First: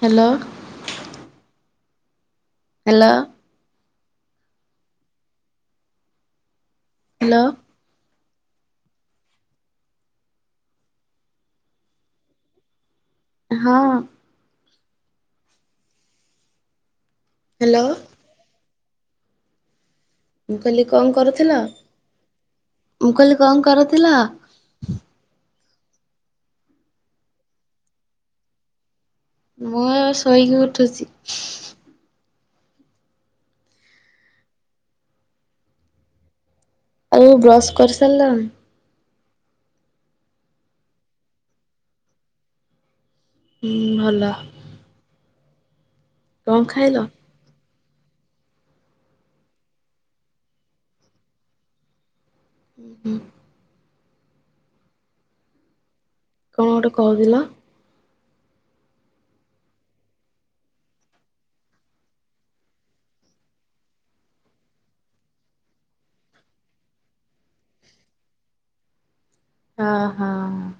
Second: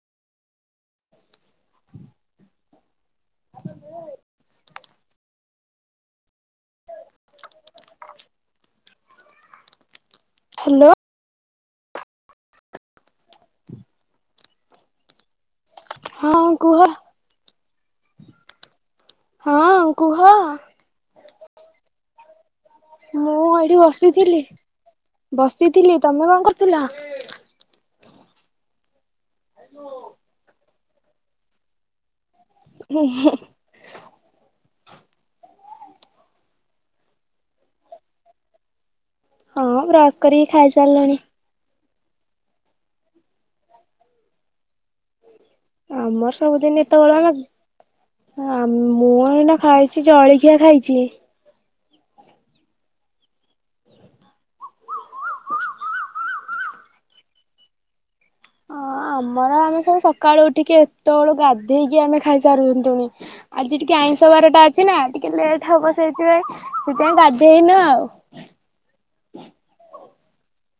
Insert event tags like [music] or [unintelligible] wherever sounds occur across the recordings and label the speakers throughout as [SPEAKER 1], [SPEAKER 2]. [SPEAKER 1] Hello. Hello.
[SPEAKER 2] ହ।
[SPEAKER 1] Hello
[SPEAKER 2] [inaudible] hello.
[SPEAKER 1] ହଁ
[SPEAKER 2] ହଁ କୁହ
[SPEAKER 1] ହ୍ୟାଲୋ
[SPEAKER 2] ହଁ କୁହ
[SPEAKER 1] ମୁଁ କହିଲି କଣ କରୁଥିଲ ମୁଁ କହିଲି କଣ କରୁଥିଲ?
[SPEAKER 2] ଥିଲି ତମେ କଣ କରୁଥିଲ?
[SPEAKER 1] ମୁଁ ଆଉ ଶୋଇକି ଉ ଉଠୁଛି।
[SPEAKER 2] [inaudible]
[SPEAKER 1] ଆଉ ବ୍ରସ୍ କରିସାରିଲଣି?
[SPEAKER 2] ହଁ ରସ କରିକି ଖାଇସାରିଲାଣି।
[SPEAKER 1] ହ ଭଲ
[SPEAKER 2] ଆମର
[SPEAKER 1] କଣ
[SPEAKER 2] ସବୁଦିନ
[SPEAKER 1] ଖାଇଲ?
[SPEAKER 2] ଏତେବେଳ ଆମ ହା ମୁଁ ଏଇନା ଖାଇଛି ଜଳିଖିଆ ଖାଇଚି।
[SPEAKER 1] ହୁଁ ହୁଁ। କଣ ଗୋଟେ କହୁଥିଲ?
[SPEAKER 2] ହଁ ଆମର ଆମେ ସବୁ ସକାଳୁ ଉଠିକି ଏତ ବେଳୁ ଗାଧେଇକି ଆମେ ଖାଇସାରୁନ୍ତୁଣି। ଆଜି ଟିକେ ଆଇଁଷ ବାର ଟା ଅଛି ନା, ଟିକେ ଲେଟ ହବ ସେଇଥିପାଇଁ, ସେଥିପାଇଁ ଗାଧେଇନୁ ଆଉ।
[SPEAKER 1] ହଁ ହଁ।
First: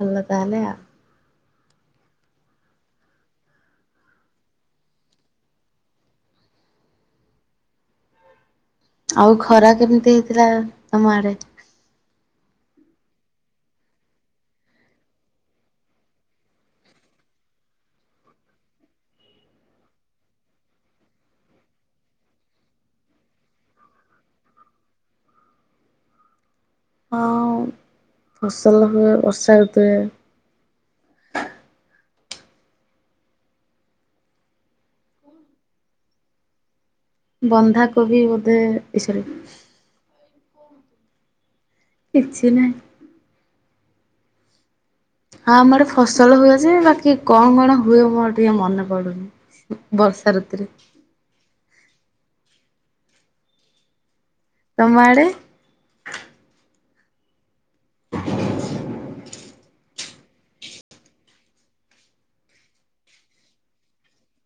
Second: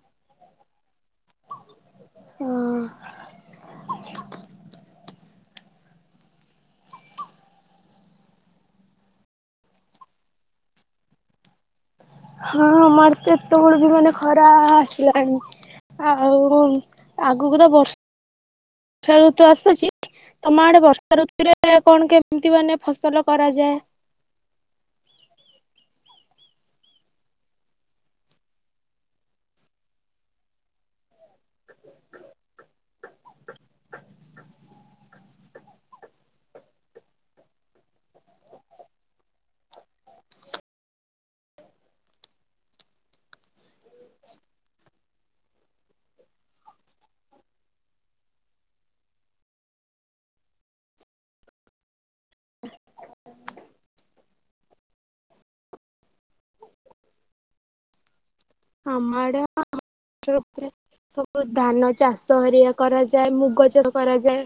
[SPEAKER 1] ଭଲ ତାହେଲେ ଆଉ।
[SPEAKER 2] [unintelligible] ହଁ ଅଁ
[SPEAKER 1] ଆଉ ଖରା କେମତି ହେଇଥିଲା? ତମ ଆଡେ।
[SPEAKER 2] ହଁ ଆମର କେତେବେଳୁ ବି ମାନେ ଖରା ଆସିଲାଣି, ଆଉ ଆଗୁକୁ ତ ବର୍ଷା [inaudible] ବର୍ଷା ଋତୁ ଆସୁଛି। ତମ ଆଡେ ବର୍ଷା ଋତୁରେ କଣ କେମିତି ମାନେ ଫସଲ କରାଯାଏ?
[SPEAKER 1] ହଁ-ଅଁ, [inaudible] ଫସଲ ହୁଏ ବର୍ଷା ଋତୁ ରେ ବନ୍ଧାକୋବି ବୋଧେ ଏ ଶରୀ କିଛି ନାଇ। ହଁ ଆମର ଫସଲ ହୁଏ ଯେ ବାକି କଣ କଣ ହୁଏ ମୋର ଟିକେ ମନେ ପଡୁନି। ବର୍ଷା ଋତୁରେ।
[SPEAKER 2] [inaudible]
[SPEAKER 1] ତମ ଆଡ଼େ?
[SPEAKER 2] ଆମ ଆଡ଼େ ହଁ ବର୍ଷା ଋତୁରେ ସବୁ ଧାନ ଚାଷ ହାରିକା କରାଯାଏ, ମୁଗ ଚାଷ କରାଯାଏ।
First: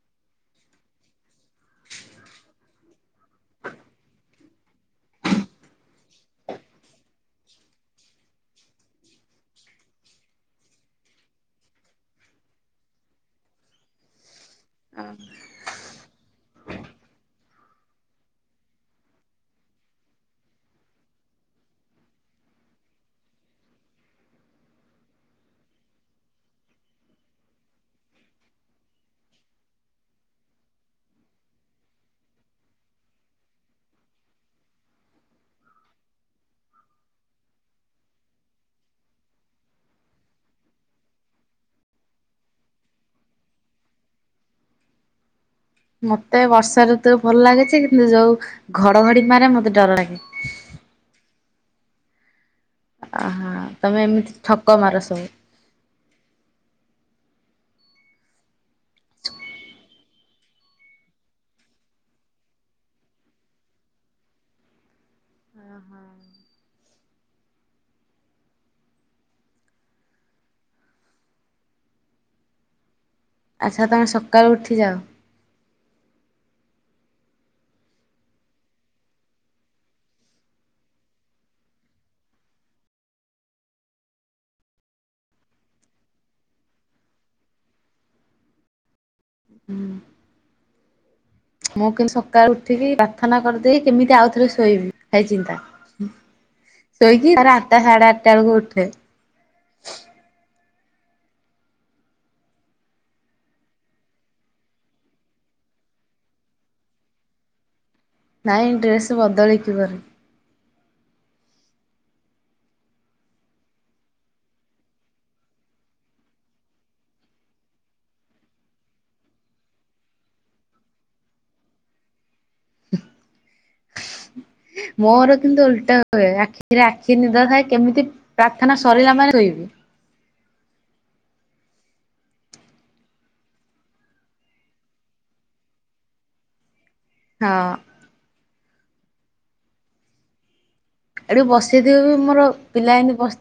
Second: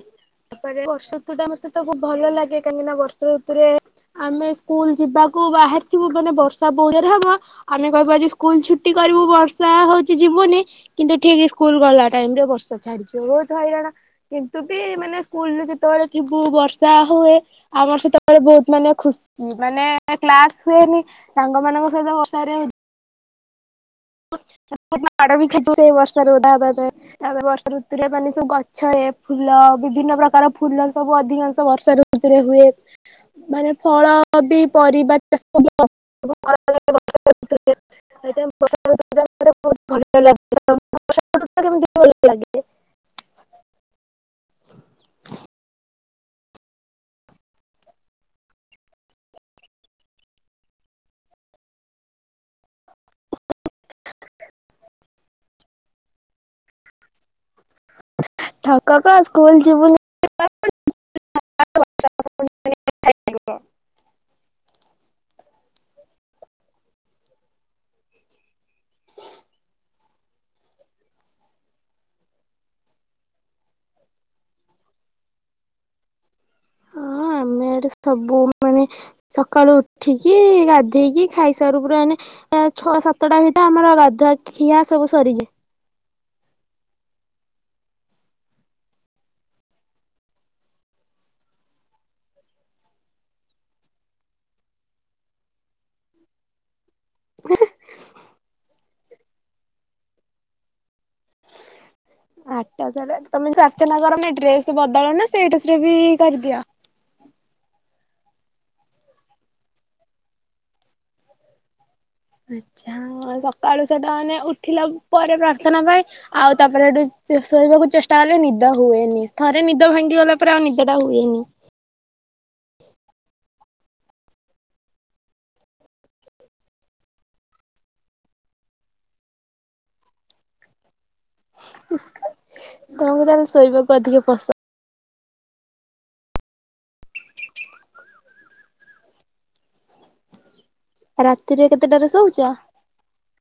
[SPEAKER 2] ତାପରେ ବର୍ଷ ଋତୁ ଟା ମତେ ତ ଭଲ ଲାଗେ କାହିଁକି ନା, ବର୍ଷା ଋତୁରେ ଆମେ ସ୍କୁଲ ଯିବାକୁ ବାହାରିଥିବୁ ମାନେ ବର୍ଷା ବହୁତ ଯୋରେ ହବ ଆମେ କହିବା ଆଜି ସ୍କୁଲ ଛୁ କରିବୁ ବର୍ଷା ହଉଛି ଯିବୁନି, କିନ୍ତୁ ଠିକ ସ୍କୁଲ ଗଲା ଟାଇମ ରେ ବର୍ଷା ଛାଡିଯିବ। ବୋହୁତ ହଇରାଣ, କିନ୍ତୁ ବି ମାନେ ସ୍କୁଲରେ ଯେତେବେଳେ ଥିବୁ, ବର୍ଷା ହୁଏ ଆମର ସେତେବେଳେ ବୋହୁତ ମାନେ ଖୁସି। ମାନେ କ୍ଲାସ ହୁଏନି ସାଙ୍ଗ ମାନଙ୍କ ସହିତ ବର୍ଷା ରେ ଓ ମାଡ ବି ଖାଇଚି ସେ ବର୍ଷା ରେ ଓଦା ହବା ପାଇଁ। ଆମେ ବର୍ଷା ଋତୁରେ ମାନେ ସବୁ ଗଛ, ଏ ଫୁଲ ବିଭିନ୍ନ ପ୍ରକାର ଫୁଲ ସବୁ ଅଧିକାଂଶ ବର୍ଷା ଋତୁରେ ହୁଏ। ମାନେ ଫଳ ବି ପରିବା ଚାଷ ବି କରାଯାଏ ବର୍ଷାଋତୁରେ। [unintelligible] ତମ ସେପଟ ଟା କେମିତି ଭ ଲାଗେ? [unintelligible]
[SPEAKER 1] ମତେ ବର୍ଷା ଋତୁ ଭଲ ଲାଗେ ଯେ, କିନ୍ତୁ ଯୋଉ ଘଡଘଡି ମାରେ ମତେ ଡର ଲାଗେ। ଆ ହ ତମେ ଏମିତି ଠକ ମାର ସବୁ?
[SPEAKER 2] ଠକ କଅଁ, ସ୍କୁଲ ଯିବୁନି [unintelligible] [inaudible]
[SPEAKER 1] ଆଚ୍ଛା ତମେ ସକାଳୁ ଉଠିଯାଅ?
[SPEAKER 2] ହଁଅଅ ଆମେ ଏଠି ସବୁ ମାନେ ସକାଳୁ ଉଠିକି ଗାଧେଇକି ଖାଇସାରୁ ପୁରା ମାନେ ଛଅ ସାତଟା ଭିତରେ ଆମର ଗାଧୁଆ ଖିଆ ସବୁ ସରିଯାଏ।
[SPEAKER 1] [unintelligible] ମୁଁ କିନ୍ତୁ ସକାଳୁ ଉଠିକି ପ୍ରାର୍ଥନା କରିଦେଇ କେମିତି ଆଉଥରେ ଶୋଇବି, ସେଇ ଚିନ୍ତା। ଶୋଇକି ତାପରେ ଆଠଟା ସାଢେଆଠଟା ବେଳକୁ ଉଠେ।
[SPEAKER 2] ଆଠଟା ସାଢେଆଠଟା ତମେ ପାର୍ଥନା କରନି ଡ୍ରେସ ବଦଳାଅ ନା ସେଇ ଡ୍ରେସରେ ବି କରିଦିଅ?
[SPEAKER 1] ନାଇଁ ଡ୍ରେସ୍ ବଦଳେଇକିି କରେ।
[SPEAKER 2] ଆଛାଆ, ସକାଳୁ ସେଟା ମାନେ ଉଠିଲା ପରେ ପ୍ରାର୍ଥନା ପାଇଁ ଆଉ ତାପରେ ସେଠୁ ଚେ ଶୋଇବାକୁ ଚେଷ୍ଟା କଲେ ନିଦ ହୁଏନି ଥରେ ନିଦ ଭାଙ୍ଗି ଗଲା ପରେ, ଆଉ ନିଦଟା ହୁଏନି। [inaudible]
[SPEAKER 1] [inaudible] ମୋର କିନ୍ତୁ ଓଲଟା ହୁଏ ଆଖିରେ ଆଖିଏ ନିଦ ଥାଏ କେମିତି ପ୍ରାର୍ଥନା ସରିଲା ମାନେ ଶୋଇିବି।
[SPEAKER 2] [inaudible] ତମୁକୁ ତାହେଲେ ଶୋଇବାକୁ ଅଧିକ ପସନ୍ଦ?
[SPEAKER 1] ହଁଅଁ ଏଠି
[SPEAKER 2] ରାତିରେ କେତେଟାରେ
[SPEAKER 1] ବସିଥିବି ବି
[SPEAKER 2] ଶୋଉଛ?
[SPEAKER 1] ମୋର, ପିଲା ଏମିତି ବସ୍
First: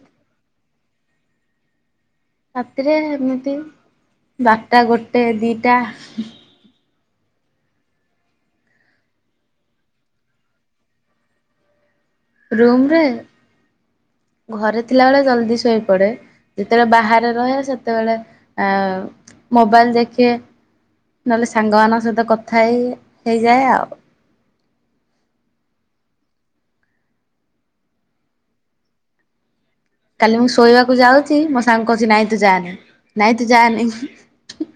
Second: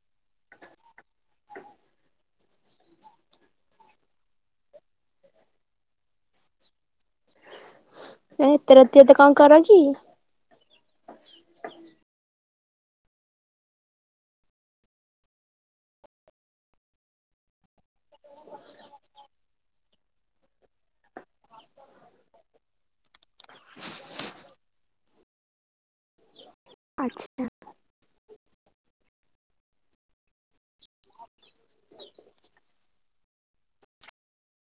[SPEAKER 1] ରାତିରେ ଏମିତି, ବାରଟା ଗୋଟେ ଦିଟା [inaudible]
[SPEAKER 2] ଏଁ, ଏତେ ରାତି ଏତେ କଣ କର କି?
[SPEAKER 1] ରୁମ ରେ? ଘରେ ଥିଲାବେଳେ ଜଲଦି ଶୋଇପଡେ, ଯେତେବେଳେ ବାହାରେ ରହେ ସେତେବେଳେ ମୋବାଇଲ୍ ଦେଖେ, ନହେଲେ ସାଙ୍ଗମାନଙ୍କ ସହିତ କଥା ହେଇ ହେଇଯାଏ ଆଉ।
[SPEAKER 2] ଆଚ୍ଛା
[SPEAKER 1] କାଲି ମୁଁ ଶୋଇବାକୁ ଯାଉଛି ମୋ ସାଙ୍ଗ କହୁଚି ନାଇଁ ତୁ ଯାନି ନାଇଁ ତୁ ଯାନି ହିଁହିଁ।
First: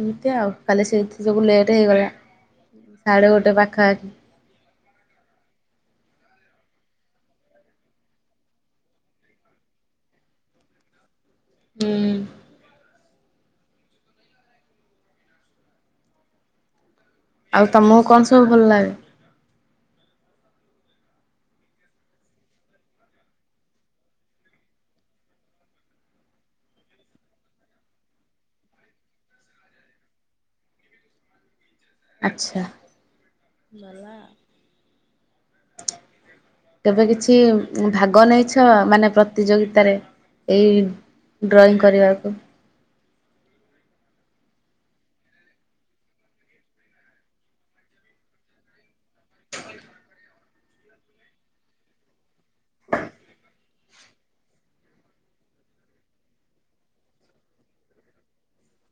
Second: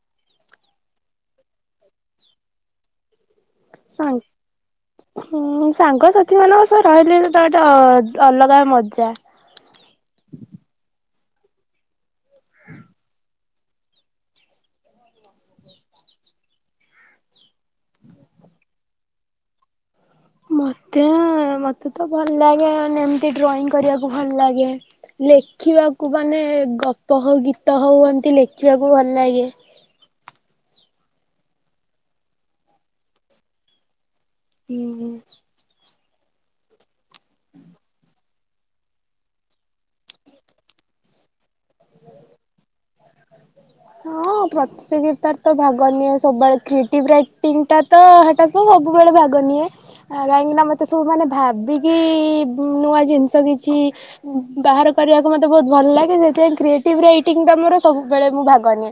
[SPEAKER 1] ଏମିତି ଆଉ, କାଲି ସେଇଥି ଯୋଗୁ ଲେଟ୍ ହେଇଗଲା ସାଢେ ଗୋଟେ ପାଖାପାଖି
[SPEAKER 2] ଉଁ ସାଙ୍ଗସାଥି ମାନଙ୍କ ସହ ରହିଲେ ସେଇଟା ଗୋଟେ ଅଲଗା ମଜା [inaudible]
[SPEAKER 1] ହୁଁଉଁ ଆଉ ତମକୁ କଣ ସବୁ ଭଲ ଲାଗେ?
[SPEAKER 2] ମତେଏ, ମତେ ତ ଭଲ ଲାଗେ ମାନେ‌ଏମତି ଡ୍ରଇଂ କରିବାକୁ ଭଲ ଲାଗେ, ଲେଖିବାକୁ ମାନେ ଗପ ହଉ ଗୀତ ହଉ ଏମତି ଲେଖିବାକୁ ଭଲ ଲାଗେ [inaudible]
[SPEAKER 1] ଆଚ୍ଛାଆ [inaudible]
[SPEAKER 2] ହୁଁ ହୁଁ।
[SPEAKER 1] [inaudible] କେବେ କିଛି ଭାଗ ନେଇଛ ମାନେ ପ୍ରତିଯୋଗିତାରେ ଏଇ ଡ୍ରଇଂ କରିବାକୁ?
[SPEAKER 2] ହଁଅଅ ପ୍ରତିଯୋଗିତାରେ ତ ଭାଗ ନିଏ ସବୁବେଳେ କ୍ରିଏଟିଭ୍ ରାଇଟିଙ୍ଗଟା ତ [unintelligible] ସବୁବେଳେ ଭାଗ ନିଏ କାହିଁକି ନା ମତେ ସବୁ ମାନେ ଭାବିକିଇଇ ନୂଆ ଜିନିଷ କିଛି ବାହାର କରିବାକୁ ମତେ ବହୁତ ଭଲ ଲାଗେ ସେଥିପାଇଁ କ୍ରିଏଟିଭ୍ ରାଇଟିଙ୍ଗଟା ମୋର ସବୁ ସବୁବେଳେ ମୁଁ ଭାଗ ନିିଏ,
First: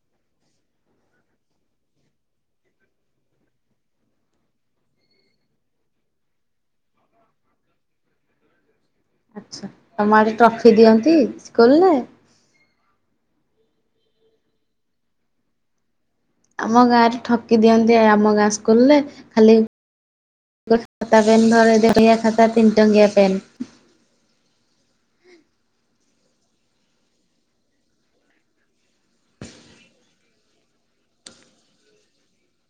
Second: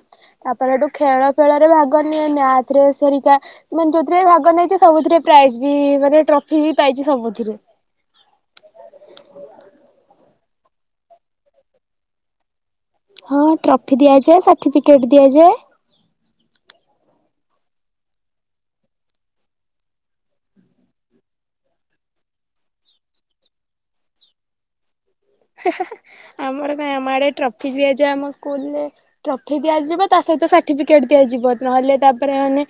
[SPEAKER 2] ତାପରେ ହେଠୁ ଖେଳଫେଳରେ ଭାଗ ନିଏ ମ୍ୟାଥ୍ ରେସ୍ ହେରିକା ମାନେ ଯୋଉଥିରେ ଭାଗ ନେଇଛି ସବୁଥିରେ ପ୍ରାଇଜ୍ ବି ମାନେ ଟ୍ରଫି ବି ପାଇଛି ସବୁଥିରେ [inaudible]
[SPEAKER 1] ଆଚ୍ଛା ତମ ଆଡେ ଟ୍ରଫି ଦିଅନ୍ତି, ସ୍କୁଲରେ?
[SPEAKER 2] ହଁ ଟ୍ରଫି ଦିଆଯାଏ ସାର୍ଟିଫିକେଟ୍ ଦିଆଯାଏ।
[SPEAKER 1] ଆମ ଗାଁରେ ଠକି ଦିଅନ୍ତି ଆମ ଗାଁ ସ୍କୁଲରେ, ଖାଲି [inaudible] ଖାତା ପେନ୍ ଧରେଇ [inaudible] ତିନି ଟଙ୍କିଆ ଖାତା ତିନି ଟଙ୍କିଆ ପେନ୍।
[SPEAKER 2] ହେହେହେ ଆମର କାଇଁ ଆମ ଆଡେ ଟ୍ରଫି ଦିଆଯାଏ ଆମ ସ୍କୁଲରେ ଟ୍ରଫି ଦିଆଯିବ ତା ସହିତ ସାର୍ଟିଫିକେଟ ଦିଆଯିବ ନହେଲେ ତାପରେ ମାନେ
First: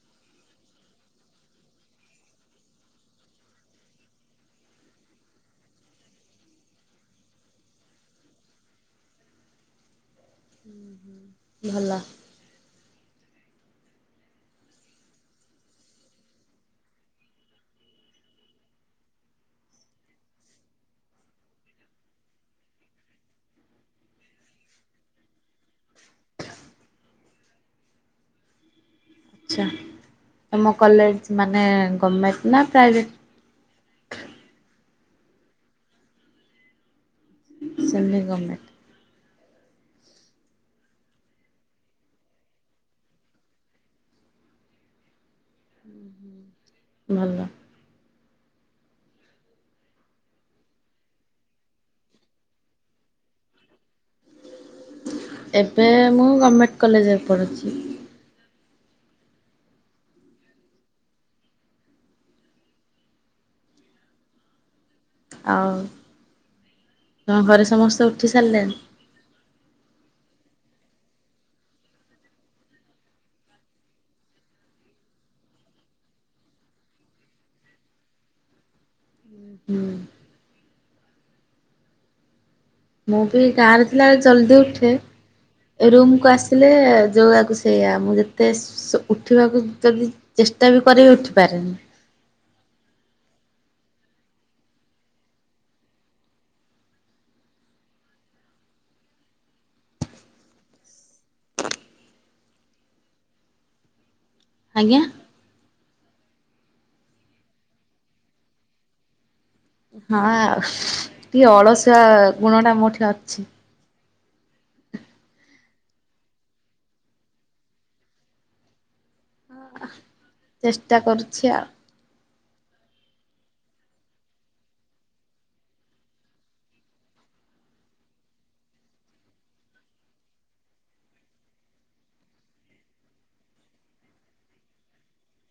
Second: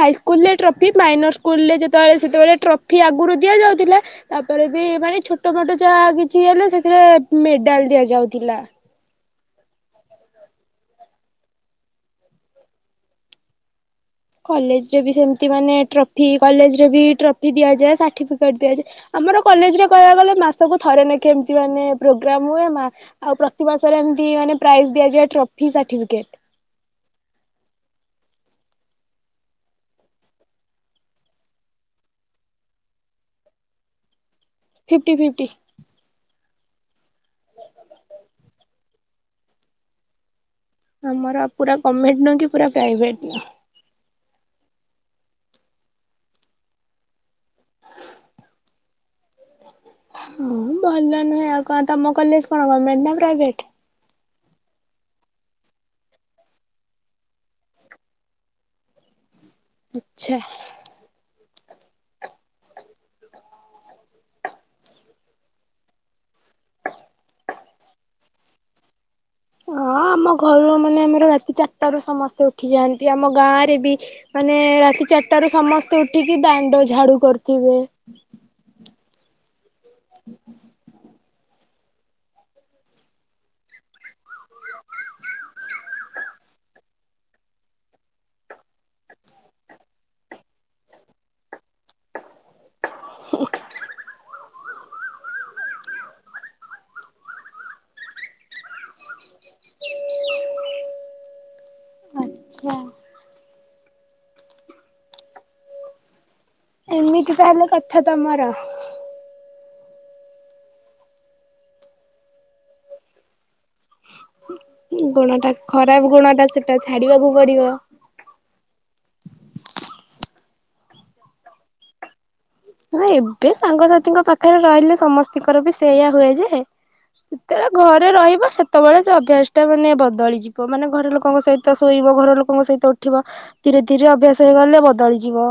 [SPEAKER 2] ହାଇସ୍କୁଲରେ ଟ୍ରଫି ମାଇନର ସ୍କୁଲରେ ଯେତେବେଳେ ସେତେବେଳେ ଟ୍ରଫି ଆଗରୁ ଦିଆଯାଉଥିଲା ତାପରେ ବି ମାନେ ଛୋଟମୋଟ ଯାହା କିଛି ହେଲେ ସେ ସେଥିରେ ମେଡାଲ ଦିଆଯାଉଥିଲା।
[SPEAKER 1] ଭଲ।
[SPEAKER 2] କଲେଜରେ ସେମିତି ମାନେ ଟ୍ରଫି କଲେଜରେ ବି ଟ୍ରଫି ଦିଆଯାଏ ସାର୍ଟିଫିକେଟ ଦିଆଯାଏ ଆମର କଲେଜରେ କହିବାକୁ ଗଲେ ମାସକୁ ଥରେ ନାଖେ ଏମିତି ମାନେ ପ୍ରୋଗ୍ରାମ୍ ହୁଏ ମା ଆଉ ପ୍ରତି ମାସରେ ଏମିତି ମାନେ ପ୍ରାଇଜ ଦିଆଯାଏ ଟ୍ରଫି ସାର୍ଟିଫିକେଟ୍।
[SPEAKER 1] ଆଚ୍ଛା। ତମ କଲେଜ ମାନେ ଗମେଣ୍ଟ୍ ନା private?
[SPEAKER 2] Fifty fifty.
[SPEAKER 1] Semi government
[SPEAKER 2] ଆମର ପୁରା ଗମେଣ୍ଟ୍ ନୁହଁ କି ପୁରା ପ୍ରାଇଭେଟ୍ ନୁହଁ।
[SPEAKER 1] ଭଲ।
[SPEAKER 2] ହଁ ଭଲ ନୁହେଁ ଆଉ କଣ ତମ କଲେଜ କଣ ଗମେଣ୍ଟ୍ ନା ପ୍ରାଇଭେଟ୍?
[SPEAKER 1] ଏବେ ମୁଁ ଗମେଣ୍ଟ କଲେଜରେ ପଢ଼ୁଛି।
[SPEAKER 2] ଆଚ୍ଛା
[SPEAKER 1] ଆଉ ତମ ଘରେ ସମସ୍ତେ ଉଠି ସାରିଲେଣି?
[SPEAKER 2] ହଁ ଆମ ଘର ମାନେ ଆମର ରାତି ଚାରଟାରୁ ସମସ୍ତେ ଉଠି ଯାଆନ୍ତି ଆମ ଗାଁଆରେ ବି, ମାନେ ରାତି ଚାରିଟା ରୁ ସମସ୍ତେ ଉଠିକି ଦାଣ୍ଡ ଝାଡୁ କରିୁଥିବେ।
[SPEAKER 1] ହୁଁ
[SPEAKER 2] [inaudible]
[SPEAKER 1] ମୁଁ ବି ଗାଁଆରେ ଥିଲାବେଳେ ଜଲଦି ଉଠେ ରୁମକୁ ଆସେ। ଉଠିଲେ ଯଉଆକୁ ସେଇଆ ମୁଁ ଯେତେ ଶୋ ଉଠିବାକୁ ଯଦି ଚେଷ୍ଟା ବି କରିବି ଉଠିପାରେନି।
[SPEAKER 2] [inaudible] [inaudible]
[SPEAKER 1] ଆଜ୍ଞା
[SPEAKER 2] ଏମିତି ତାହେଲେ କଥା ତମର
[SPEAKER 1] ହଁ ଆଉ ଟିକେ ଅଳସୁଆ ଗୁଣ ଟା ମୋଠି ଅଛି।
[SPEAKER 2] ଗୁଣ ଟା ଖରାପ ଗୁଣ ଟା ସେଟା ଛାଡିବାକୁ ପଡିବ
[SPEAKER 1] ଚେଷ୍ଟା କରୁଛି ଆଉ
[SPEAKER 2] ହଁ ଏବେ ସାଙ୍ଗସାଥିୀଙ୍କ ପାଖରେ ରହିଲେ ସମସ୍ତଙ୍କର ବି ସେଇଆ ହୁଏ ଯେ ଯେତେବେଳେ ଘରେ ରହିବ ସେତେବେଳେ ସେ ଅଭ୍ୟାସ ଟା ମାନେ ବଦଳିଯିବ ମାନେ ଘର ଲୋକଙ୍କ ସହିତ ଶୋଇବ ଘର ଲୋକଙ୍କ ସହିତ ଉଠିବ ଧୀରେ ଧୀରେ ଅଭ୍ୟାସ ହେଇଗଲେ ବଦଳିଯିବ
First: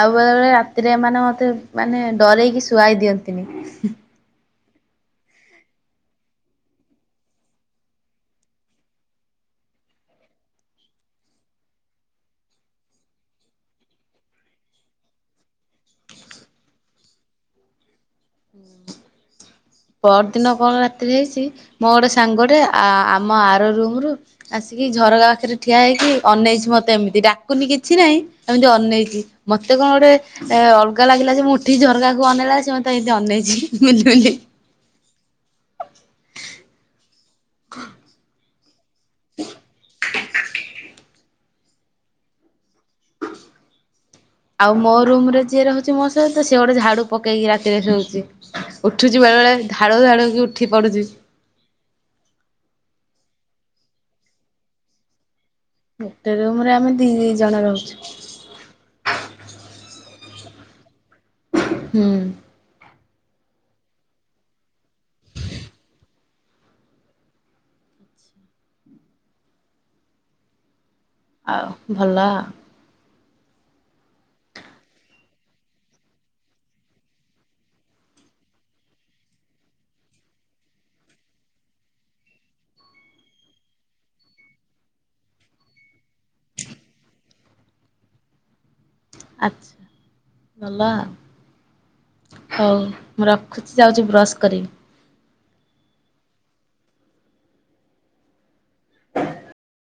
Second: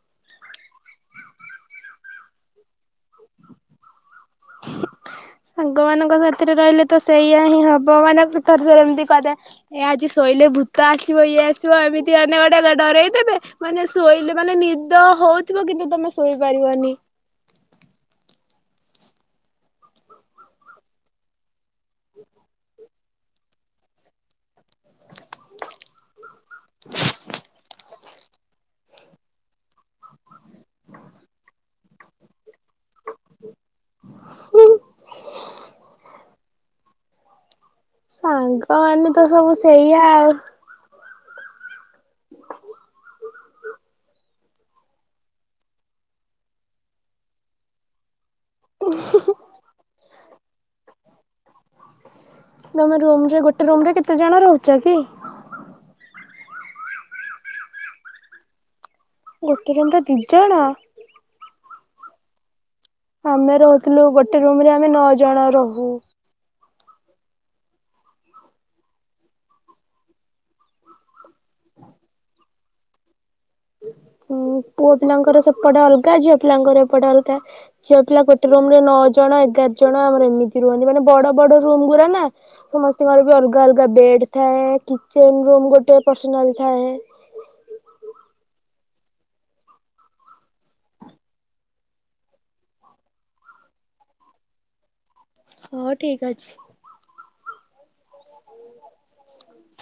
[SPEAKER 1] ଆଉ ବେଳେ ବେଳେ ରାତିର ଏ ମାନେ ମତେ ମାନେ ଡରେଇକି ଶୁଆଇ ଦିଅନ୍ତିନି
[SPEAKER 2] ସାଙ୍ଗ ମାନଙ୍କ ସାଥିରେ ରହିଲେ ତ ସେଇଆ ହିଁ ହବ ମାନେ ଥରେ ଥରେ ଏମତି କରେ ଏ ଆଜି ଶୋଇଲେ ଭୂତ ଆସିବ ଇଏ ଆସିବ ଏମିତି ମାନେ ଗୋଟେ ଡରେଇଦେବେ ମାନେ ଶୋଇଲେ ମାନେ ନିଦ ହଉଥିବ କିନ୍ତୁ ତମେ ଶୋଇପାରିବନି
[SPEAKER 1] ପରଦିନ କଣ ରାତିରେ ହେଇଛି। ମୋର ସାଙ୍ଗଟେ ଆ ମୋ ଆର ରୁମ ରୁ ଆସିକି ଝରକା ପାଖରେ ଠିଆ ହେଇକି ଅନେଇଛି ମତେ ଏମିତି ଡାକୁନି କିଛି ନାହିଁ। ଏମିତି ଅନେଇଛି ମତେ କଣ ଗୋଟେ ଅଲଗା ଲାଗିଲା ଯେ ମୁଁ ଉଠିକି ଝରକା କୁ ଅନେଇଲା ବେଳକୁ ସେ ମତେ ମତେ ଏମିତି ଅନେଇଚି ମିଞ୍ଜିମିଞ୍ଜି
[SPEAKER 2] ସାଙ୍ଗ ହଁ ଆମେ ତ ସବୁ ସେଇଆ ଆଉ
[SPEAKER 1] ଆଉ ମୋ ରୁମ ରେ ଯିଏ ରହୁଛି ମୋ ସହିତ ସେ ଗୋଟେ ଝାଡୁ ପକେଇକି ରାତିରେ ଶୋଉଛି। ଉଠୁଛି ବେଳେ ବେଳେ ଧାଡଉ ଧାଡଉ କି? ଉଠି ପଡୁଛି।
[SPEAKER 2] ତମେ ରୁମରେ ଗୋଟେ ରୁମରେ କେତେ ଜଣ ରହୁଛ କି?
[SPEAKER 1] ଗୋଟେ ରୁମ ରେ ଆମେ ଦି ଦି ଜଣ ରହୁଛୁ।
[SPEAKER 2] ଗୋଟି ରୁମ୍ ରେ ଦି ଜଣ
[SPEAKER 1] ହୁଁ
[SPEAKER 2] ଆମେ ରହୁଥିଲୁ ଗୋଟେ ରୁମ ରେ ଆମେ ନଅ ଜଣ ରହୁ।
[SPEAKER 1] ଆଉ ଭଲ
[SPEAKER 2] ହଁ ପୁଅ ପିଲାଙ୍କର ସେପଟା ଅଲଗା ଝିଅ ପିଲାଙ୍କର ଏପଟା ଅଲଗା ଝିଅ ପିଲା ଗୋଟେ ରୁ ରେ ନଅ ଜଣ ଏଗାର ଜଣ ଆମର ଏମିତି ରୁହନ୍ତି ମାନେ ବଡ ବଡ ରୁମ୍ ଗୁରା ନା ସମସ୍ତଙ୍କର ବି ଅଲଗା ଅଲଗା ବେଡ ଥାଏ କିଚେନ ରୁମ୍ ଗୋଟେ ପସନାଲ ଥାଏ।
[SPEAKER 1] ଆଚ୍ଛା ଭଲ ଆଉ ହଉ ମୁଁ ରଖୁଛି ଯାଉଛି ବ୍ରଶ କରିବି।
[SPEAKER 2] ହଉ ଠିକ ଅଛି।
[SPEAKER 1] [inaudible]